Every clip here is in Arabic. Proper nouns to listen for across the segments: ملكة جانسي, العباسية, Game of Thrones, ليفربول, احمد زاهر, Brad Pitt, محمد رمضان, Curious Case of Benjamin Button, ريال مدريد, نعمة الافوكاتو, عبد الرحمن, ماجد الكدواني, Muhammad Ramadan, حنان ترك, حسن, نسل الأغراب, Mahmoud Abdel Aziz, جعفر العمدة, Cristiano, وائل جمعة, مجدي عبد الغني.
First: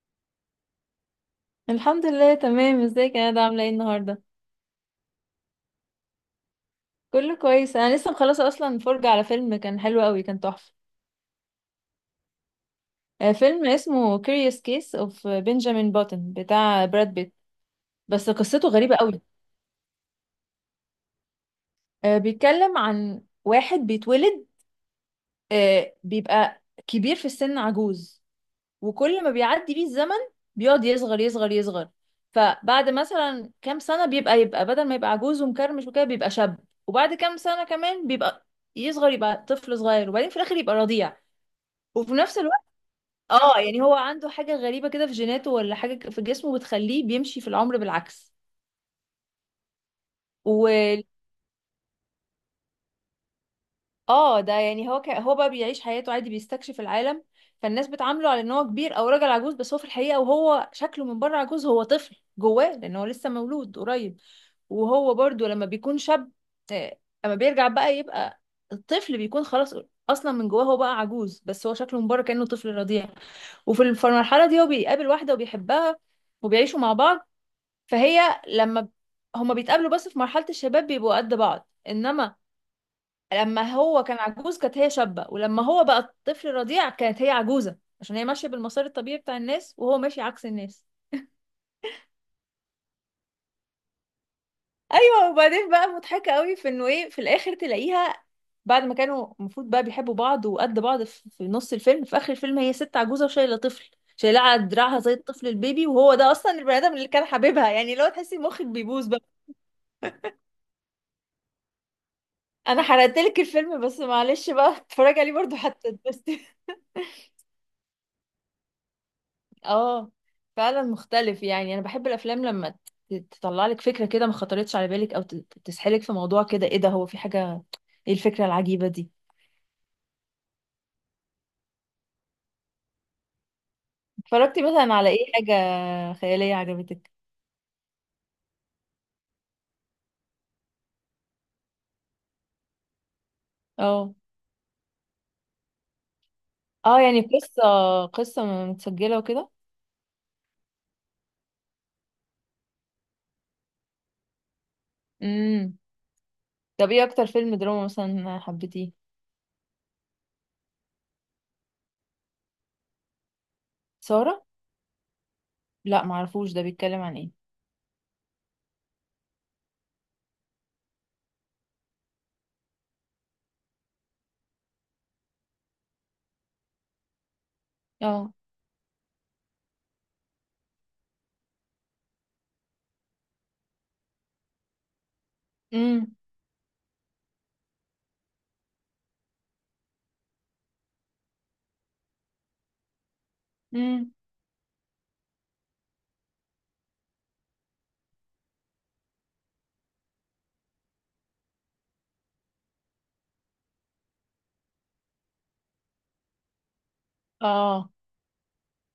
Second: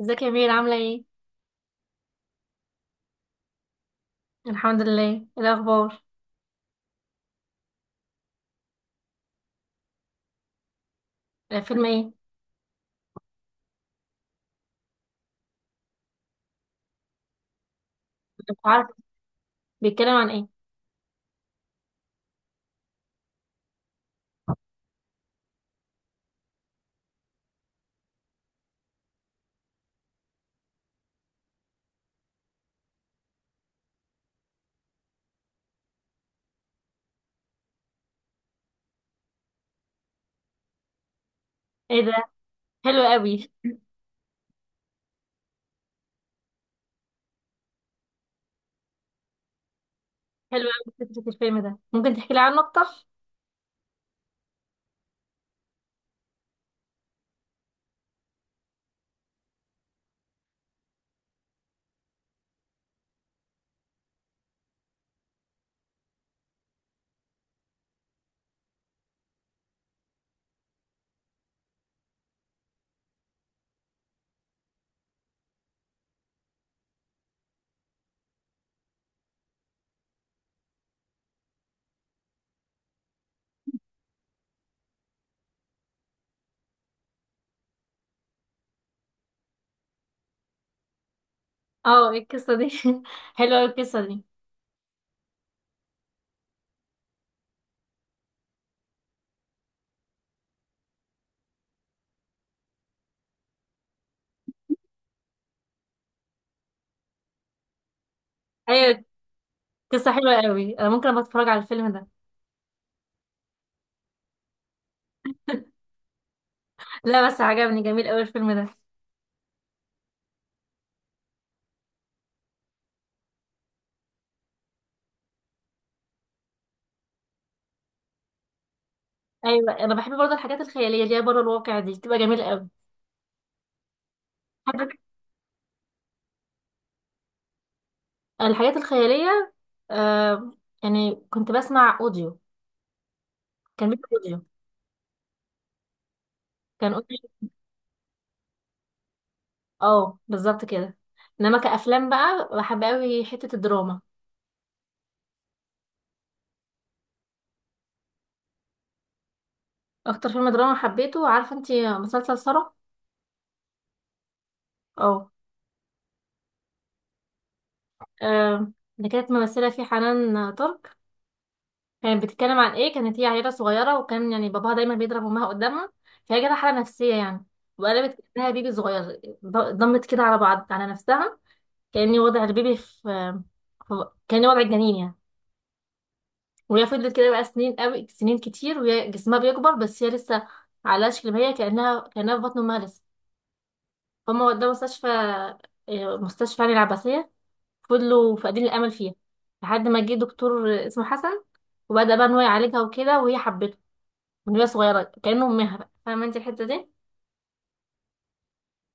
ازيك يا مير عاملة ايه؟ الحمد لله، تمام. ازيك يا ندى؟ عامله ايه النهارده؟ الحمد لله، ايه الأخبار؟ كله كويس. انا لسه مخلصه اصلا فرجه على فيلم، كان حلو قوي، كان تحفه. آه، فيلم ايه؟ فيلم اسمه Curious Case of Benjamin Button بتاع براد بيت. بس مش قصته عارفة، غريبه قوي. بيتكلم عن ايه؟ بيتكلم عن واحد بيتولد، بيبقى كبير في السن، عجوز. وكل ما بيعدي بيه الزمن بيقعد يصغر يصغر يصغر. فبعد مثلا كام سنة بيبقى، يبقى بدل ما يبقى عجوز ومكرمش وكده بيبقى شاب. وبعد كام سنة كمان بيبقى يصغر، يبقى طفل صغير، وبعدين في الآخر يبقى رضيع. ايه ده؟ وفي نفس الوقت، حلو قوي. اه يعني هو عنده حاجة غريبة كده في جيناته ولا حاجة في جسمه بتخليه بيمشي في العمر بالعكس. و حلو قوي فكرة الفيلم ده. ممكن تحكي لي عنه أكتر؟ اه ده يعني هو بقى بيعيش حياته عادي، بيستكشف العالم. فالناس بتعامله على ان هو كبير او راجل عجوز، بس هو في الحقيقة، وهو شكله من بره عجوز، هو طفل جواه لان هو لسه مولود قريب. وهو برضو لما بيكون شاب، آه، اما بيرجع بقى يبقى الطفل، بيكون خلاص اصلا من جواه هو بقى عجوز، بس هو شكله من بره كأنه طفل رضيع. وفي المرحلة دي هو بيقابل واحدة وبيحبها، وبيعيشوا مع بعض. فهي لما ب- هما بيتقابلوا بس في مرحلة الشباب بيبقوا قد بعض، انما لما هو كان عجوز كانت هي شابة، ولما هو بقى طفل رضيع كانت هي عجوزة، عشان هي ماشية بالمسار الطبيعي بتاع الناس وهو ماشي عكس الناس. اه، ايه القصة دي؟ حلوة قوي القصة دي. ايوه، وبعدين بقى مضحكه قوي في انه ايه، في الاخر تلاقيها بعد ما كانوا المفروض بقى بيحبوا بعض وقد بعض في نص الفيلم، في اخر الفيلم هي ست عجوزه وشايله طفل، شايلاه على دراعها زي الطفل البيبي، وهو ده اصلا البني ادم اللي كان حبيبها. يعني لو تحسي مخك أيوة. بيبوظ بقى. قصة حلوة قوي، أنا ممكن أبقى أتفرج على الفيلم ده. انا حرقت لك الفيلم، بس معلش بقى. اتفرجي عليه برضو حتى تبسطي. لا، بس عجبني، جميل قوي الفيلم ده. اه. فعلا مختلف. يعني انا بحب الافلام لما تطلع لك فكره كده ما خطرتش على بالك، او تسحلك في موضوع كده، ايه ده؟ هو في حاجه؟ ايه الفكره العجيبه دي؟ أيوة، أنا بحب برضه الحاجات الخيالية اللي هي بره الواقع دي، بتبقى جميلة قوي. اتفرجتي مثلا حاجة- على ايه حاجة خيالية عجبتك؟ الحاجات الخيالية. آه. يعني كنت بسمع أوديو، كان بيبقى اه، أوديو، كان اه. أوديو. يعني قصة متسجلة وكده. اه، بالظبط كده. انما كأفلام بقى بحب قوي حتة الدراما. امم. طب ايه اكتر فيلم دراما مثلا حبيتيه؟ اكتر فيلم دراما حبيته، عارفة انتي مسلسل سارة؟ سارة. اه. لا، معرفوش. ده بيتكلم عن ايه؟ آه، اللي كانت ممثلة فيه حنان ترك. كانت بتتكلم عن ايه، كانت هي عيلة صغيرة وكان يعني باباها دايما بيضرب امها قدامها. فهي جالها حالة نفسية يعني. وقلبت اه. كأنها بيبي صغير، ضمت كده على بعض على نفسها. كأني وضع البيبي في كأني وضع الجنين يعني. امم. وهي فضلت كده بقى سنين قوي، سنين كتير، وهي جسمها بيكبر بس هي لسه على شكل ما هي كأنها في بطن امها لسه. امم. فهم ودوها مستشفى. مستشفى يعني العباسية. فضلوا فاقدين الأمل فيها. لحد ما جه دكتور اسمه حسن. وبدأ بقى إن هو يعالجها وكده، وهي حبته من وهي صغيرة كأنه أمها، بقى فاهمة أنت الحتة دي. اه،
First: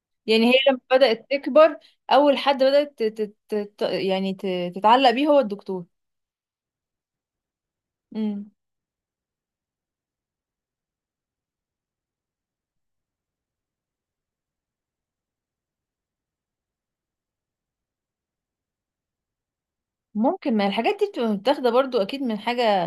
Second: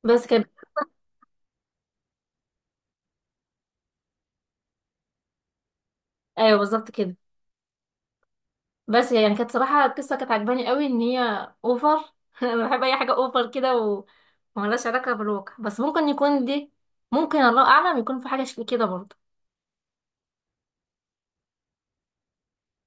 بس كان. يعني هي لما بدأت تكبر، اول حد بدأت يعني تتعلق بيه هو الدكتور. أيوه، بالظبط كده. امم. بس يعني كانت صراحة القصة كانت عجباني قوي ان هي اوفر. انا بحب اي حاجة اوفر كده وملهاش علاقة بالواقع، بس ممكن يكون دي، ممكن الله اعلم يكون في حاجة شكل كده برضه. ممكن. ما الحاجات دي بتبقى متاخدة برضو اكيد من حاجة.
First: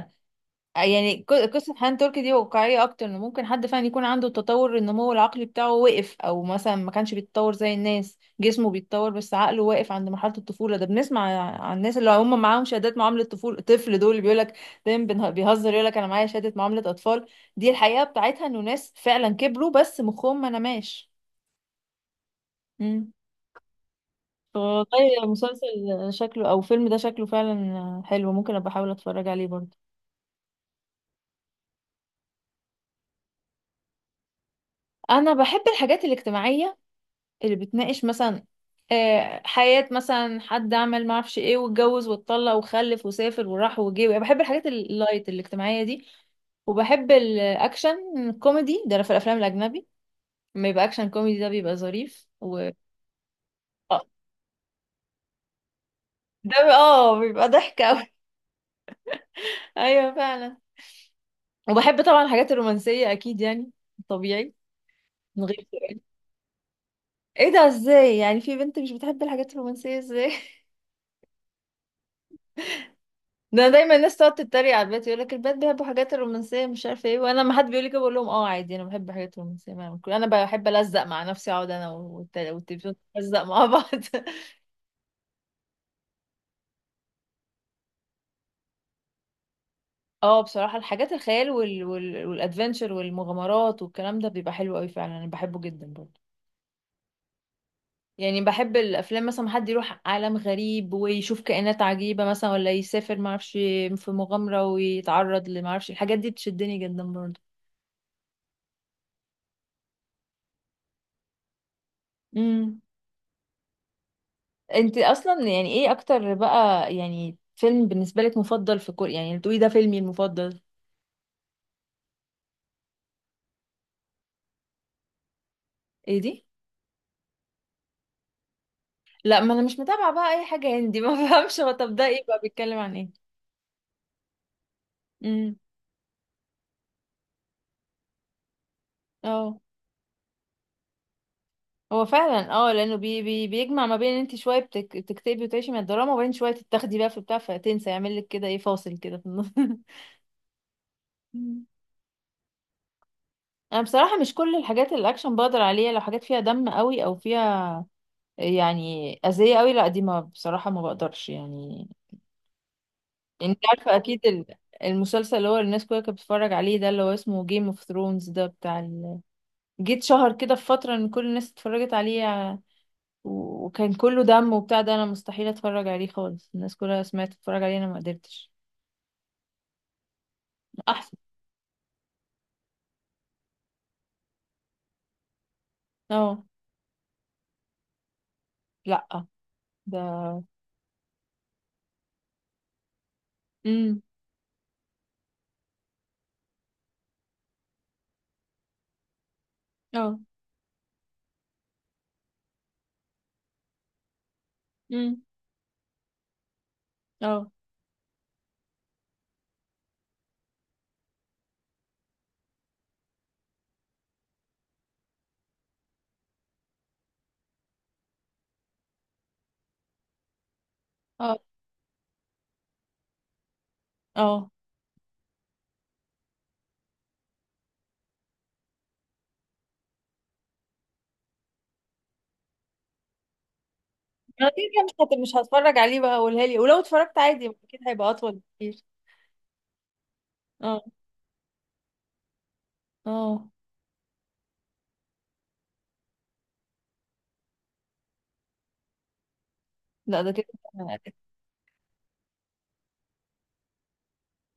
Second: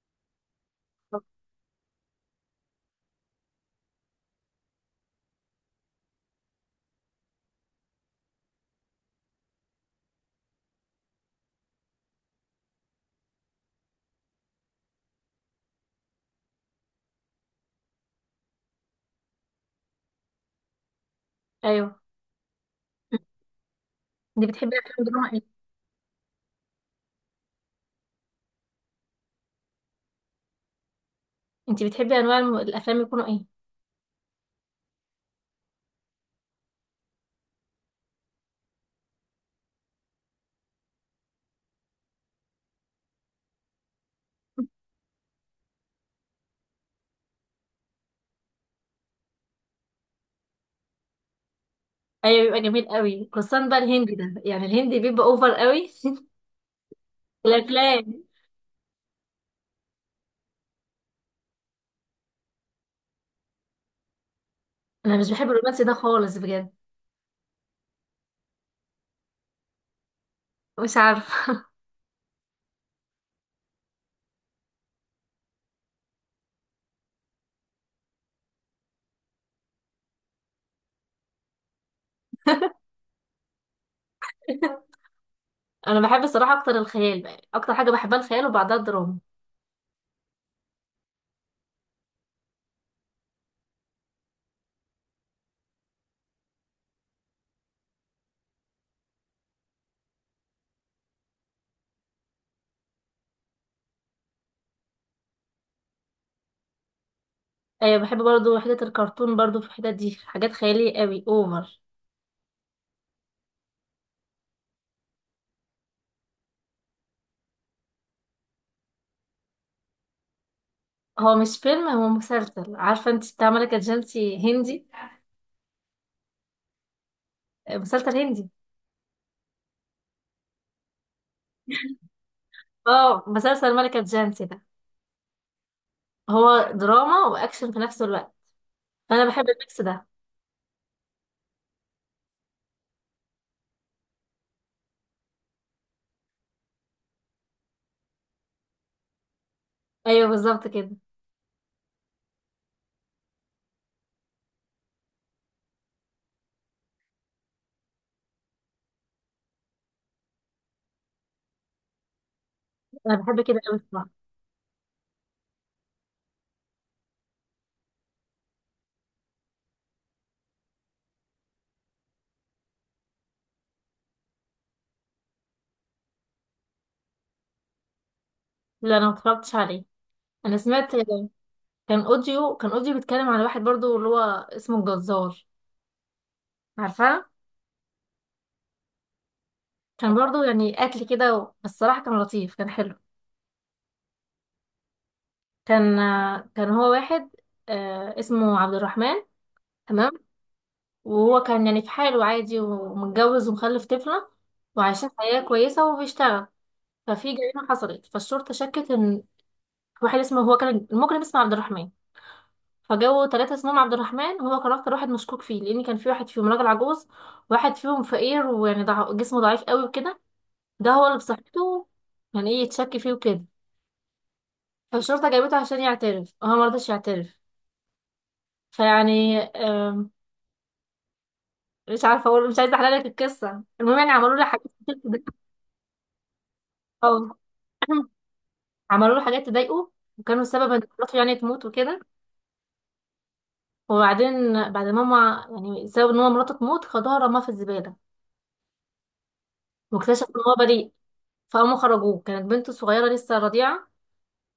يعني قصة حنان تركي دي واقعية أكتر، إن ممكن حد فعلا يكون عنده تطور النمو العقلي بتاعه وقف، أو مثلا ما كانش بيتطور زي الناس، جسمه بيتطور بس عقله واقف عند مرحلة الطفولة. ده بنسمع عن الناس اللي هم معاهم شهادات معاملة طفولة طفل، دول اللي بيقولك دايما، بيهزر يقولك أنا معايا شهادة معاملة أطفال. دي الحقيقة بتاعتها، إنه ناس فعلا كبروا بس مخهم ما نماش. ايوه. مم. انت بتحبي افلام والله، دراما ايه؟ المسلسل شكله أو الفيلم ده شكله فعلا حلو. ممكن أبقى أحاول أتفرج عليه برضه. انت بتحبي انواع الافلام يكونوا ايه؟ أنا بحب الحاجات الاجتماعية اللي بتناقش مثلا حياة مثلا حد عمل ما اعرفش ايه واتجوز واتطلق وخلف وسافر وراح وجه. يعني بحب الحاجات اللايت الاجتماعية دي. وبحب الاكشن كوميدي، ده في الافلام الاجنبي لما يبقى اكشن كوميدي ده بيبقى ظريف، ايوه، بيبقى جميل قوي، خصوصا بقى آه، الهندي ده، يعني الهندي بيبقى اوفر قوي. ده بيبقى ضحك الافلام. قوي. ايوه، فعلا. وبحب طبعا الحاجات الرومانسية اكيد يعني، طبيعي. انا مش من بحب غير الرومانسي ده سؤال. خالص، بجد. ايه ده؟ ازاي يعني في بنت مش بتحب الحاجات الرومانسية؟ ازاي؟ مش عارفة. ده دايما الناس تقعد تتريق على البنات، يقول لك البنات بيحبوا حاجات الرومانسيه مش عارفه ايه، وانا لما حد بيقول لي كده بقول لهم اه عادي، انا بحب حاجات رومانسيه، ما أعمل كده. انا بحب الزق مع نفسي، اقعد انا والتلفزيون نلزق مع بعض. انا بحب الصراحة اكتر الخيال، بقى اكتر حاجة بحبها الخيال وبعدها الدراما. اه، بصراحه الحاجات الخيال والادفنتشر والمغامرات والكلام ده بيبقى حلو قوي فعلا، انا بحبه جدا برضه. يعني بحب الافلام مثلا، حد يروح عالم غريب ويشوف كائنات عجيبه مثلا، ولا يسافر ما اعرفش في مغامره ويتعرض لما اعرفش، الحاجات دي بتشدني جدا. ايوه، بحب برضو حتة الكرتون، برضو في الحتة دي حاجات خيالية قوي اوفر. برضه. انت اصلا يعني ايه اكتر بقى، يعني فيلم بالنسبه لك مفضل في كوريا يعني تقولي ده فيلمي المفضل؟ هو مش فيلم، هو مسلسل، عارفة انت بتاع ملكة جانسي هندي؟ ايه دي؟ آه، مسلسل هندي. لا، ما انا مش متابعه بقى اي حاجه هندي. ما فهمش هو، طب ده ايه بقى؟ بيتكلم عن اه، ايه؟ مسلسل ملكة جانسي ده امم. هو دراما واكشن في نفس الوقت. فانا بحب اه الميكس ده. هو فعلا. اه، لانه بي بي بيجمع ما بين ان انت شويه بتكتبي وتعيشي من الدراما، وبين شويه تتاخدي بقى في بتاع، فتنسى يعمل لك كده ايه، فاصل كده في النص. ايوه، بالظبط كده. مم. انا بصراحه مش كل الحاجات الاكشن بقدر عليها، لو حاجات فيها دم قوي او فيها يعني اذيه قوي، لا دي ما، بصراحه ما بقدرش يعني. انا بحب لان انت كده قوي عارفة الصراحة. اكيد، المسلسل اللي هو الناس كلها كانت بتتفرج عليه ده اللي هو اسمه جيم اوف ثرونز، ده بتاع جيت شهر كده في فترة ان كل الناس اتفرجت عليه، وكان كله دم وبتاع ده، انا مستحيل اتفرج عليه خالص، الناس كلها سمعت تتفرج عليه، انا ما قدرتش. لا، انا متفرجتش عليه، انا سمعت. احسن. كان اوديو بيتكلم عن واحد برضو اللي هو اسمه الجزار. اه، عارفاه. لا، كان برضو ده. يعني قتل كده، بس الصراحة كان لطيف، كان حلو. امم. كان كان هو واحد، اسمه عبد الرحمن. تمام. اه. وهو كان يعني في حاله عادي ومتجوز ومخلف طفلة، وعايشين امم. حياة كويسة وبيشتغل. ففي اه. جريمة حصلت، فالشرطة شكت ان واحد اسمه، هو كان المجرم اسمه عبد الرحمن. فجابوا ثلاثة اسمهم عبد الرحمن، وهو كان أكتر واحد مشكوك فيه لأن كان في واحد فيهم راجل عجوز، واحد فيهم فقير ويعني جسمه ضعيف قوي وكده. ده هو اللي اه. بصحته يعني، ايه يتشك فيه وكده. اه. فالشرطة جابته عشان يعترف وهو مرضاش يعترف. فيعني، مش عارفه اقول، مش عايزه احلل لك القصه، المهم يعني عملوا له انا كده حاجات كده كتير تضايقه. مش هتفرج عليه بقى، قولها لي. ولو اتفرجت أوي. عادي اكيد هيبقى اطول بكتير. عملوا له حاجات تضايقه، وكانوا سبب ان اه. مراته يعني تموت وكده. اه، وبعدين بعد ما ماما، يعني سبب ان هو مراته تموت، خدها رماها في الزباله. لا، واكتشف ده ان كده. هو بريء. فقاموا خرجوه، كانت بنته صغيره لسه رضيعه.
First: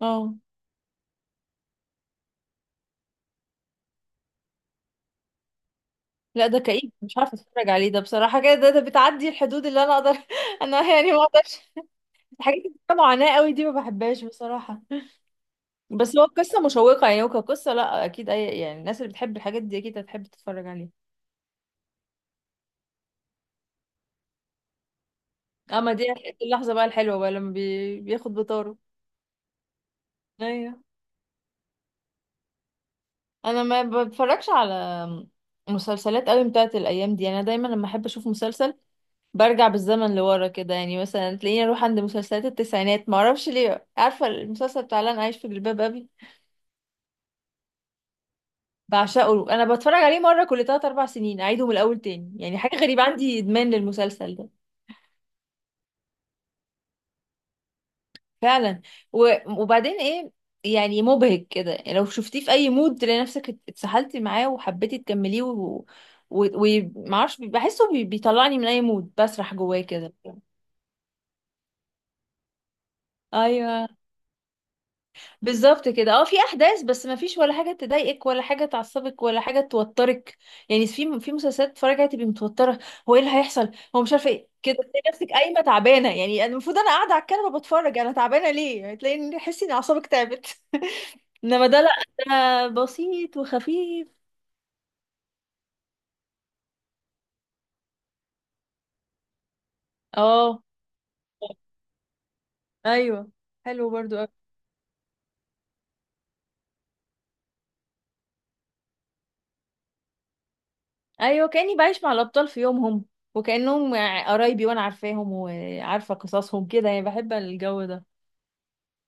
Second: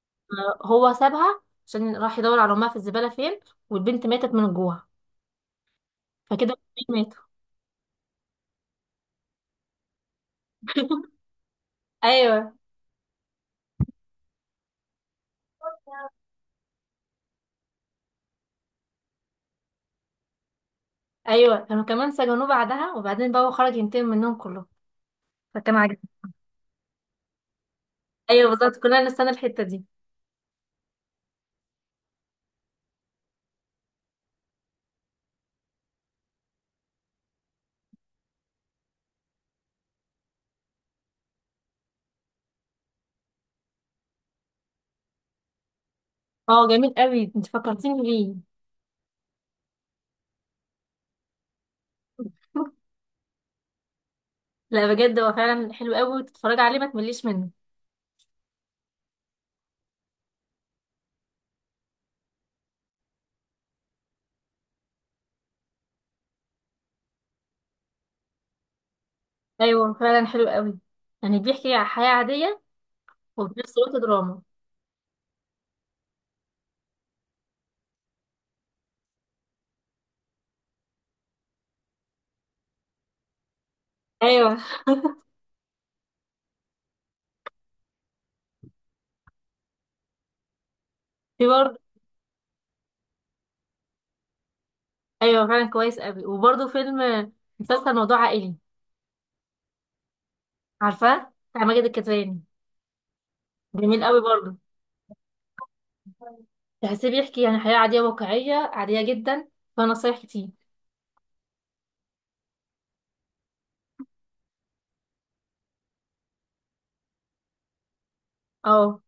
اه، هو سابها عشان راح يدور على امها في الزباله فين. والبنت ماتت من الجوع. فكده لا، ده كئيب، الاتنين مش ماتوا. عارفه اتفرج عليه، ده بصراحه كده ده بتعدي الحدود اللي انا اقدر. انا يعني ما اقدرش. ايوه، الحاجات اللي فيها معاناه قوي دي ما بحبهاش بصراحه. بس هو قصه مشوقه يعني، وكقصه لا اكيد، اي يعني الناس اللي بتحب الحاجات دي اكيد هتحب تتفرج عليها. ايوه. كانوا كمان سجنوه بعدها، وبعدين بقى هو خرج ينتقم منهم كلهم. فكان اما عاجبني. دي، اللحظه بقى الحلوه بقى لما بياخد ايوه بالظبط، بطاره. كلنا نستنى الحته دي. ايوه. انا ما بتفرجش على مسلسلات قوي بتاعت الايام دي، يعني انا دايما لما احب اشوف مسلسل برجع بالزمن لورا كده، يعني مثلا تلاقيني اروح عند مسلسلات التسعينات، ما اعرفش ليه. عارفه المسلسل بتاع لن عايش في جلباب ابي؟ اه جميل قوي، انت فكرتيني بيه. بعشقه، انا بتفرج عليه مره كل 3 4 سنين، اعيده من الاول تاني. يعني حاجه غريبه، عندي ادمان للمسلسل ده. لا، بجد هو فعلا حلو قوي، تتفرج عليه ما تمليش منه. فعلا. وبعدين ايه، يعني مبهج كده، يعني لو شفتيه في اي مود تلاقي نفسك اتسحلتي معاه وحبيتي تكمليه و... ومعرفش، بحسه بيطلعني من اي مود، بسرح جواه ايوه كده. فعلا، حلو قوي. يعني بيحكي عن حياة عادية وفي نفس ايوه الوقت دراما. بالظبط كده. اه، في احداث بس ما فيش ولا حاجه تضايقك ولا حاجه تعصبك ولا حاجه توترك. يعني في مسلسلات تتفرجي عليها تبقي متوتره، هو ايه اللي هيحصل؟ هو مش عارفه ايه ايوه، كده، تلاقي نفسك قايمه تعبانه، يعني أنا المفروض انا قاعده على الكنبه بتفرج، انا تعبانه ليه؟ يعني تلاقي ان، تحسي ان اعصابك تعبت. في انما برضه. ده لا، ده بسيط وخفيف. ايوه فعلا، كويس قوي. وبرضه فيلم، مسلسل موضوع عائلي، اه، عارفاه بتاع ماجد الكدواني. ايوه، حلو جميل برضو قوي أوي. برضه. تحسيه بيحكي يعني حياة عادية، واقعية عادية جدا، فيها نصايح كتير. ايوه، كاني بعيش مع الابطال في يومهم، وكانهم قرايبي، وانا عارفاهم وعارفه قصصهم كده، يعني بحب الجو ده. اه.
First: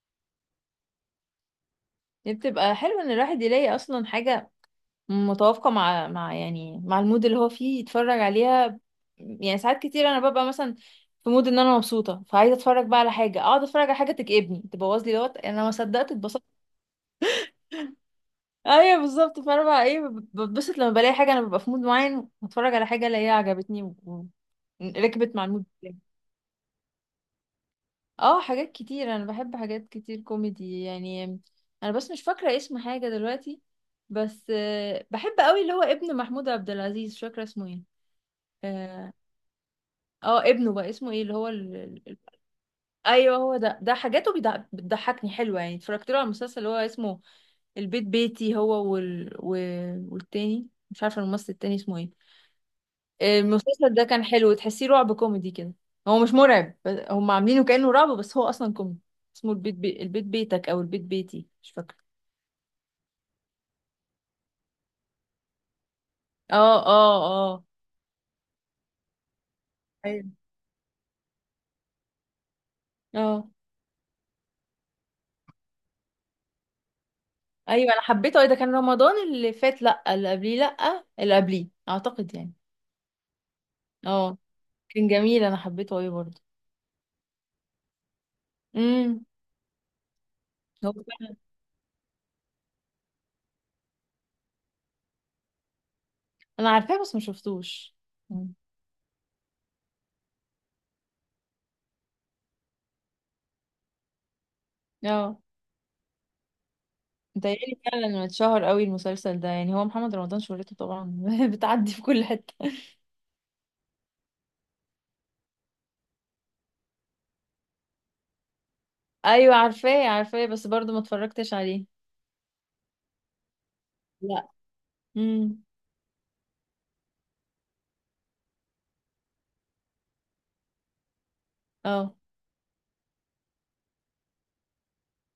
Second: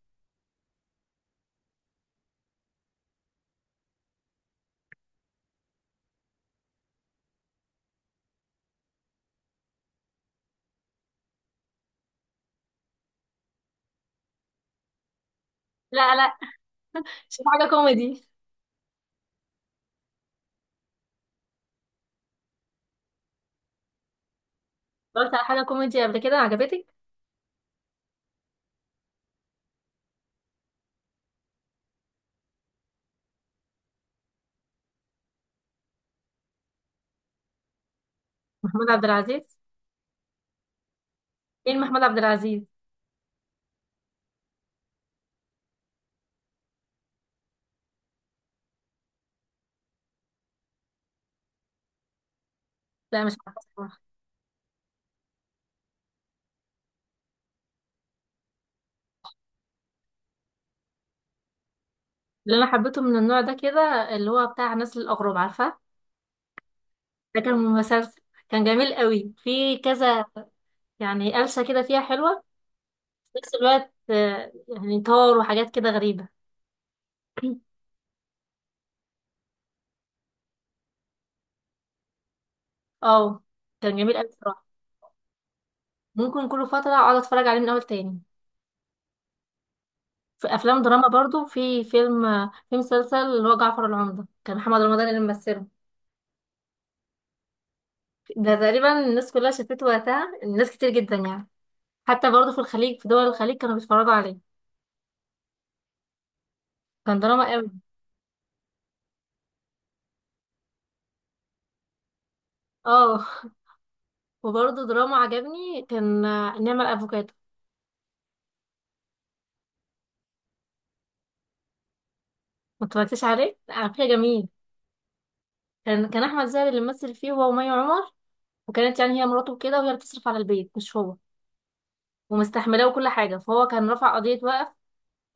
دي بتبقى حلو ان الواحد يلاقي اصلا حاجة متوافقة مع يعني مع المود اللي هو فيه، يتفرج عليها. يعني ساعات كتير انا ببقى مثلا في مود ان انا مبسوطة، فعايزة اتفرج بقى على حاجة، اقعد اتفرج على حاجة تكئبني، تبوظ لي دوت، انا ما صدقت لا، لا. اتبسطت. شوف حاجة كوميدي. ايوه بالظبط. فانا بقى ايه بتبسط لما بلاقي حاجة، انا ببقى في مود معين واتفرج على حاجة الاقيها عجبتني اتفرجت ركبت على مع حاجة المود. كوميدي قبل كده عجبتك؟ اه، حاجات كتير، انا بحب حاجات كتير كوميدي يعني. انا بس مش فاكره اسم حاجه دلوقتي. بس بحب قوي اللي هو ابن محمود عبد العزيز، مش فاكره اسمه ايه. محمود عبد اه. العزيز. ابنه بقى اسمه ايه، اللي هو فين محمود عبد العزيز. ايوه هو ده حاجاته بتضحكني، حلوه يعني. اتفرجت له على المسلسل اللي هو اسمه البيت بيتي، هو والتاني مش عارفه الممثل التاني اسمه ايه. لا، مش عارفة المسلسل الصراحة. ده كان حلو، تحسيه رعب كوميدي كده. هو مش مرعب، هم عاملينه كأنه رعب بس هو أصلا كوميدي. اسمه البيت البيت بيتك، أو البيت بيتي، مش فاكرة. اللي أنا حبيته من النوع ده كده، اللي هو بتاع نسل الأغراب، عارفة؟ اه. اه. ده كان اه. مسلسل. كان جميل قوي في كذا. ايوه. يعني قلشة كده فيها حلوة، في اه. نفس الوقت يعني طار وحاجات كده غريبة. ايوه، انا حبيته. ده كان رمضان اللي فات، لا اللي قبليه، لا اللي قبليه اعتقد يعني. اه. كان جميل قوي اه. بصراحة. كان جميل، انا حبيته قوي برضه. ممكن كل فترة أقعد أتفرج عليه من أول تاني. امم. في أفلام هو دراما فعلا. برضو، في فيلم، في مسلسل اللي هو جعفر العمدة، كان محمد رمضان اللي ممثله. انا عارفاه، بس ما شفتوش. مم. ده تقريبا الناس كلها شافته وقتها، الناس كتير جدا يعني. حتى برضو في الخليج، في دول الخليج كانوا بيتفرجوا عليه. اه، كان دراما قوي. متهيألي فعلا إنه اتشهر قوي المسلسل ده، يعني هو محمد رمضان شهرته طبعا بتعدي في كل حته. اه. وبرضه دراما عجبني كان نعمة الافوكاتو. ايوه، عارفاه عارفاه، بس برضو ما اتفرجتش عليه. ما اتفرجتش عليه لا، على فكرة جميل. لا. امم. كان احمد زاهر اللي ممثل فيه، هو ومي عمر. وكانت يعني هي مراته كده، وهي اللي بتصرف على البيت مش هو. اه. ومستحملاه وكل حاجة. فهو كان رفع قضية وقف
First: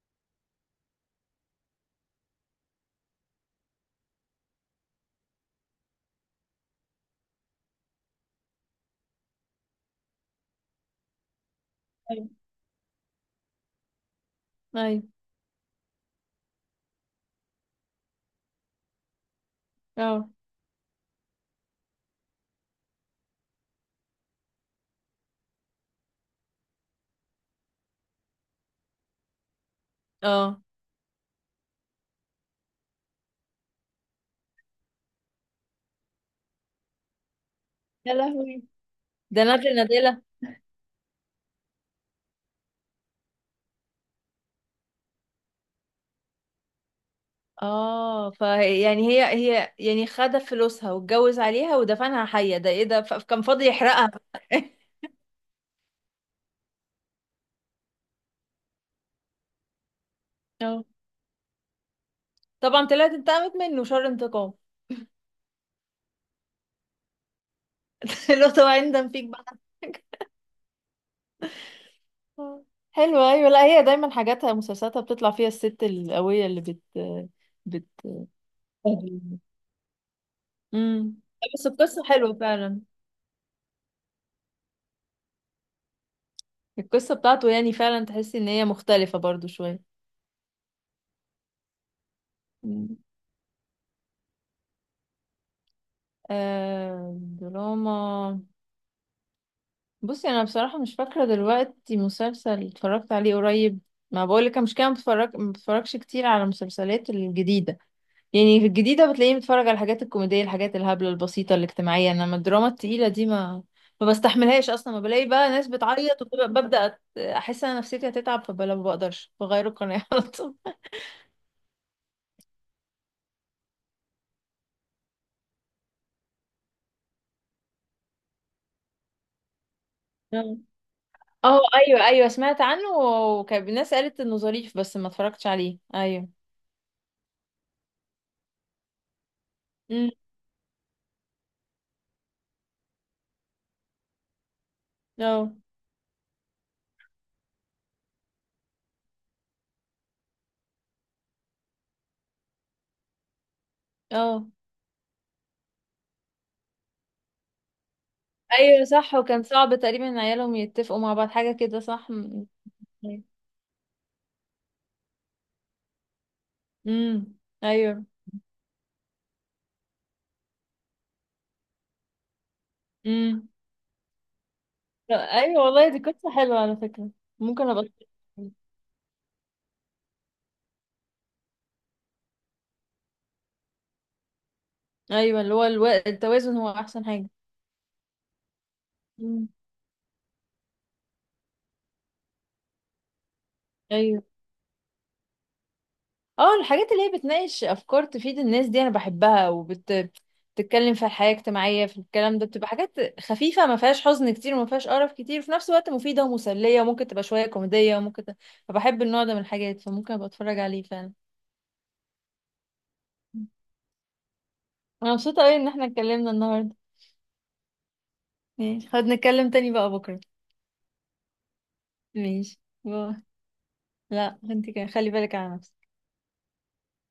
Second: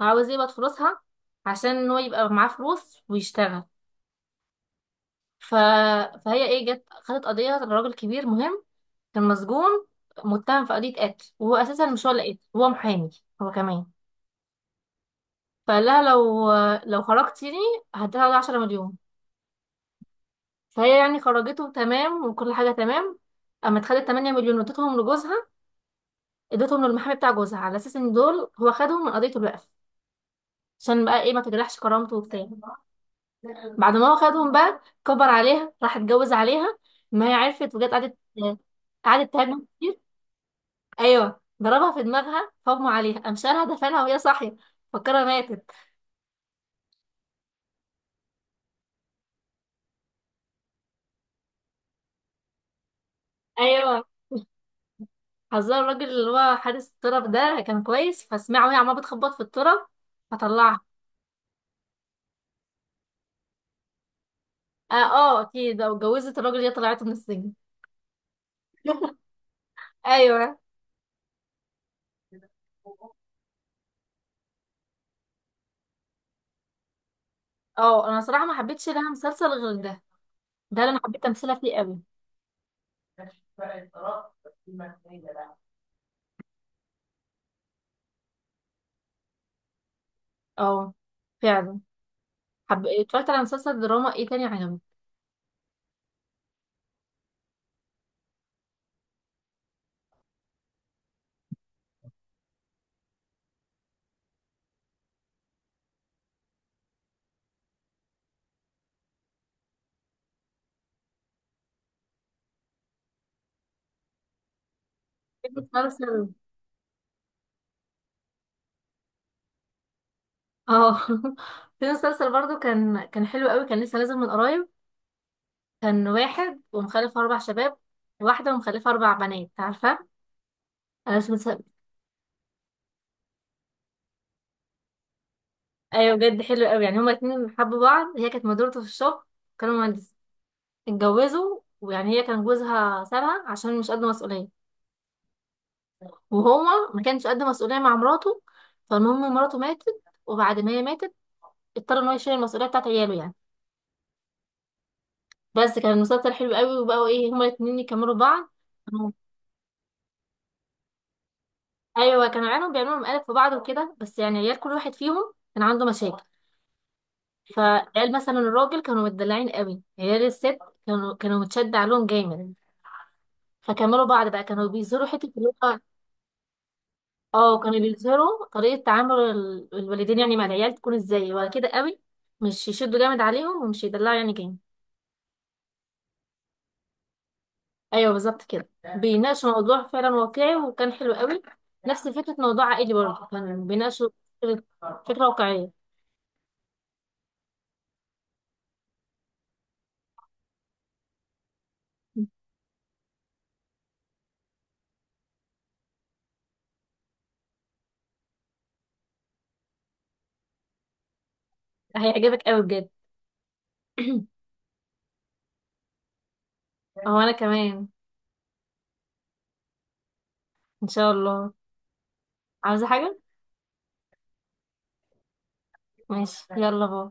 وعاوز يقبض فلوسها عشان هو يبقى معاه فلوس ويشتغل. ف... فهي ايه، جت خدت قضية لراجل كبير مهم، كان مسجون، متهم في قضية قتل وهو اساسا مش هو أيوة. اللي قتل، هو محامي هو كمان. ايوه. فقال لها لو خرجتيني هديها 10 مليون. اه. فهي يعني خرجته تمام، وكل حاجة تمام. اما اتخدت 8 مليون وادتهم لجوزها، ادتهم للمحامي بتاع جوزها على اساس ان دول هو خدهم من قضية الوقف، اه. عشان بقى ايه ما تجرحش كرامته وبتاع. بعد ما هو خدهم بقى كبر عليها، راح اتجوز عليها. ما هي عرفت وجت يا قعدت. لهوي! قعدت ده تهاجم نادلة كتير. نادلة! ايوه، ضربها في دماغها فاغمى عليها، قام شالها دفنها وهي صاحية، فكرها ماتت. اه، فيعني هي يعني خد فلوسها واتجوز عليها ودفنها حية، ده ايه ده؟ كان فاضي ايوه، يحرقها. حذر الراجل اللي هو حارس التراب ده كان كويس، فسمعه وهي عمالة بتخبط في التراب فطلعها. اه طبعا، طلعت انتقمت منه شر انتقام. اه. آه، اكيد لو اتجوزت الراجل ده، طلعته من السجن. لو طبعا، يندم فيك بقى. ايوه. آه. حلوة. ايوه، لا هي دايما حاجاتها مسلسلاتها بتطلع فيها الست القوية اللي بت اه انا صراحه ما حبيتش لها أهلاً. مسلسل غير ده، ده اللي انا امم. حبيت تمثيلها بس فيه قوي. القصة حلوة فعلا. القصة بتاعته يعني فعلا تحسي ان هي مختلفة برضو شوية. اه فعلا. مم. اتفرجت على مسلسل دراما ايه تاني عجبني. آه، دراما. بصي، انا بصراحة مش فاكرة دلوقتي مسلسل اتفرجت عليه قريب. ما بقولك أنا مش كده بتفرج، ما بتفرجش كتير على المسلسلات الجديدة. يعني في الجديدة بتلاقيني بتفرج على الحاجات الكوميدية، الحاجات الهبلة البسيطة الاجتماعية، انما الدراما التقيلة دي ما بستحملهاش اصلا، ما بلاقي في بقى ناس بتعيط مسلسل. وببدأ احس ان أنا نفسيتي هتتعب، فبلا ما بقدرش بغير القناة على طول. اه. في مسلسل برضو كان حلو قوي، كان لسه نازل من قريب. كان واحد ومخلف اربع شباب، واحده ومخلفه اربع بنات، عارفه. انا مش اه. ايوه، ايوه، سمعت عنه وكان الناس قالت انه ظريف، بس ما اتفرجتش عليه. ايوه ايوه. بجد حلو قوي. يعني هما اتنين حبوا بعض، هي كانت مديرته في الشغل، كانوا امم. مهندسين. اتجوزوا ويعني هي كان جوزها سابها عشان مش قد مسؤولية. اه. وهو ما كانش قد مسؤولية مع مراته. فالمهم مراته ماتت، وبعد ما هي ماتت اضطر ان هو يشيل المسؤولية بتاعت عياله يعني. اه. بس كان المسلسل حلو قوي، وبقوا ايه هما الاتنين يكملوا بعض. ايوه مم. صح. وكان صعب تقريبا ان عيالهم يتفقوا مع بعض حاجه كده، صح؟ ايوه، كانوا عيالهم بيعملوا مقالب في بعض وكده، بس يعني عيال كل واحد فيهم كان عنده مشاكل. امم. ايوه. فعيال مثلا الراجل كانوا متدلعين قوي، عيال الست كانوا متشد عليهم جامد. امم. فكملوا بعض بقى، كانوا بيظهروا حته اللي ايوه، هو، والله دي قصه حلوه على فكره. اه ممكن كانوا ابقى. بيظهروا طريقة تعامل الوالدين يعني مع العيال تكون ازاي، ولا كده قوي، مش يشدوا جامد عليهم ومش يدلعوا يعني جامد. ايوه، اللي هو التوازن هو احسن حاجه. ايوه، بالظبط كده. امم. بيناقشوا موضوع فعلا واقعي، وكان حلو قوي. نفس فكرة موضوع عائلي برضه، كان بيناقشوا ايوه. فكرة، فكرة واقعية. اه، الحاجات اللي هي بتناقش افكار تفيد الناس دي انا بحبها، بتتكلم في الحياة الاجتماعية في الكلام ده، بتبقى حاجات خفيفة ما فيهاش حزن كتير وما فيهاش قرف كتير، وفي نفس الوقت مفيدة ومسلية، وممكن تبقى شوية كوميدية، وممكن فبحب النوع ده من الحاجات، فممكن ابقى اتفرج عليه فعلا. هيعجبك قوي بجد. انا مبسوطة قوي ان احنا اتكلمنا النهاردة. هو انا كمان. ماشي، خد نتكلم تاني بقى بكرة. ان شاء الله. ماشي، عاوزة باي. حاجة؟ لا، انت كده خلي بالك على نفسك. ماشي، يلا باي.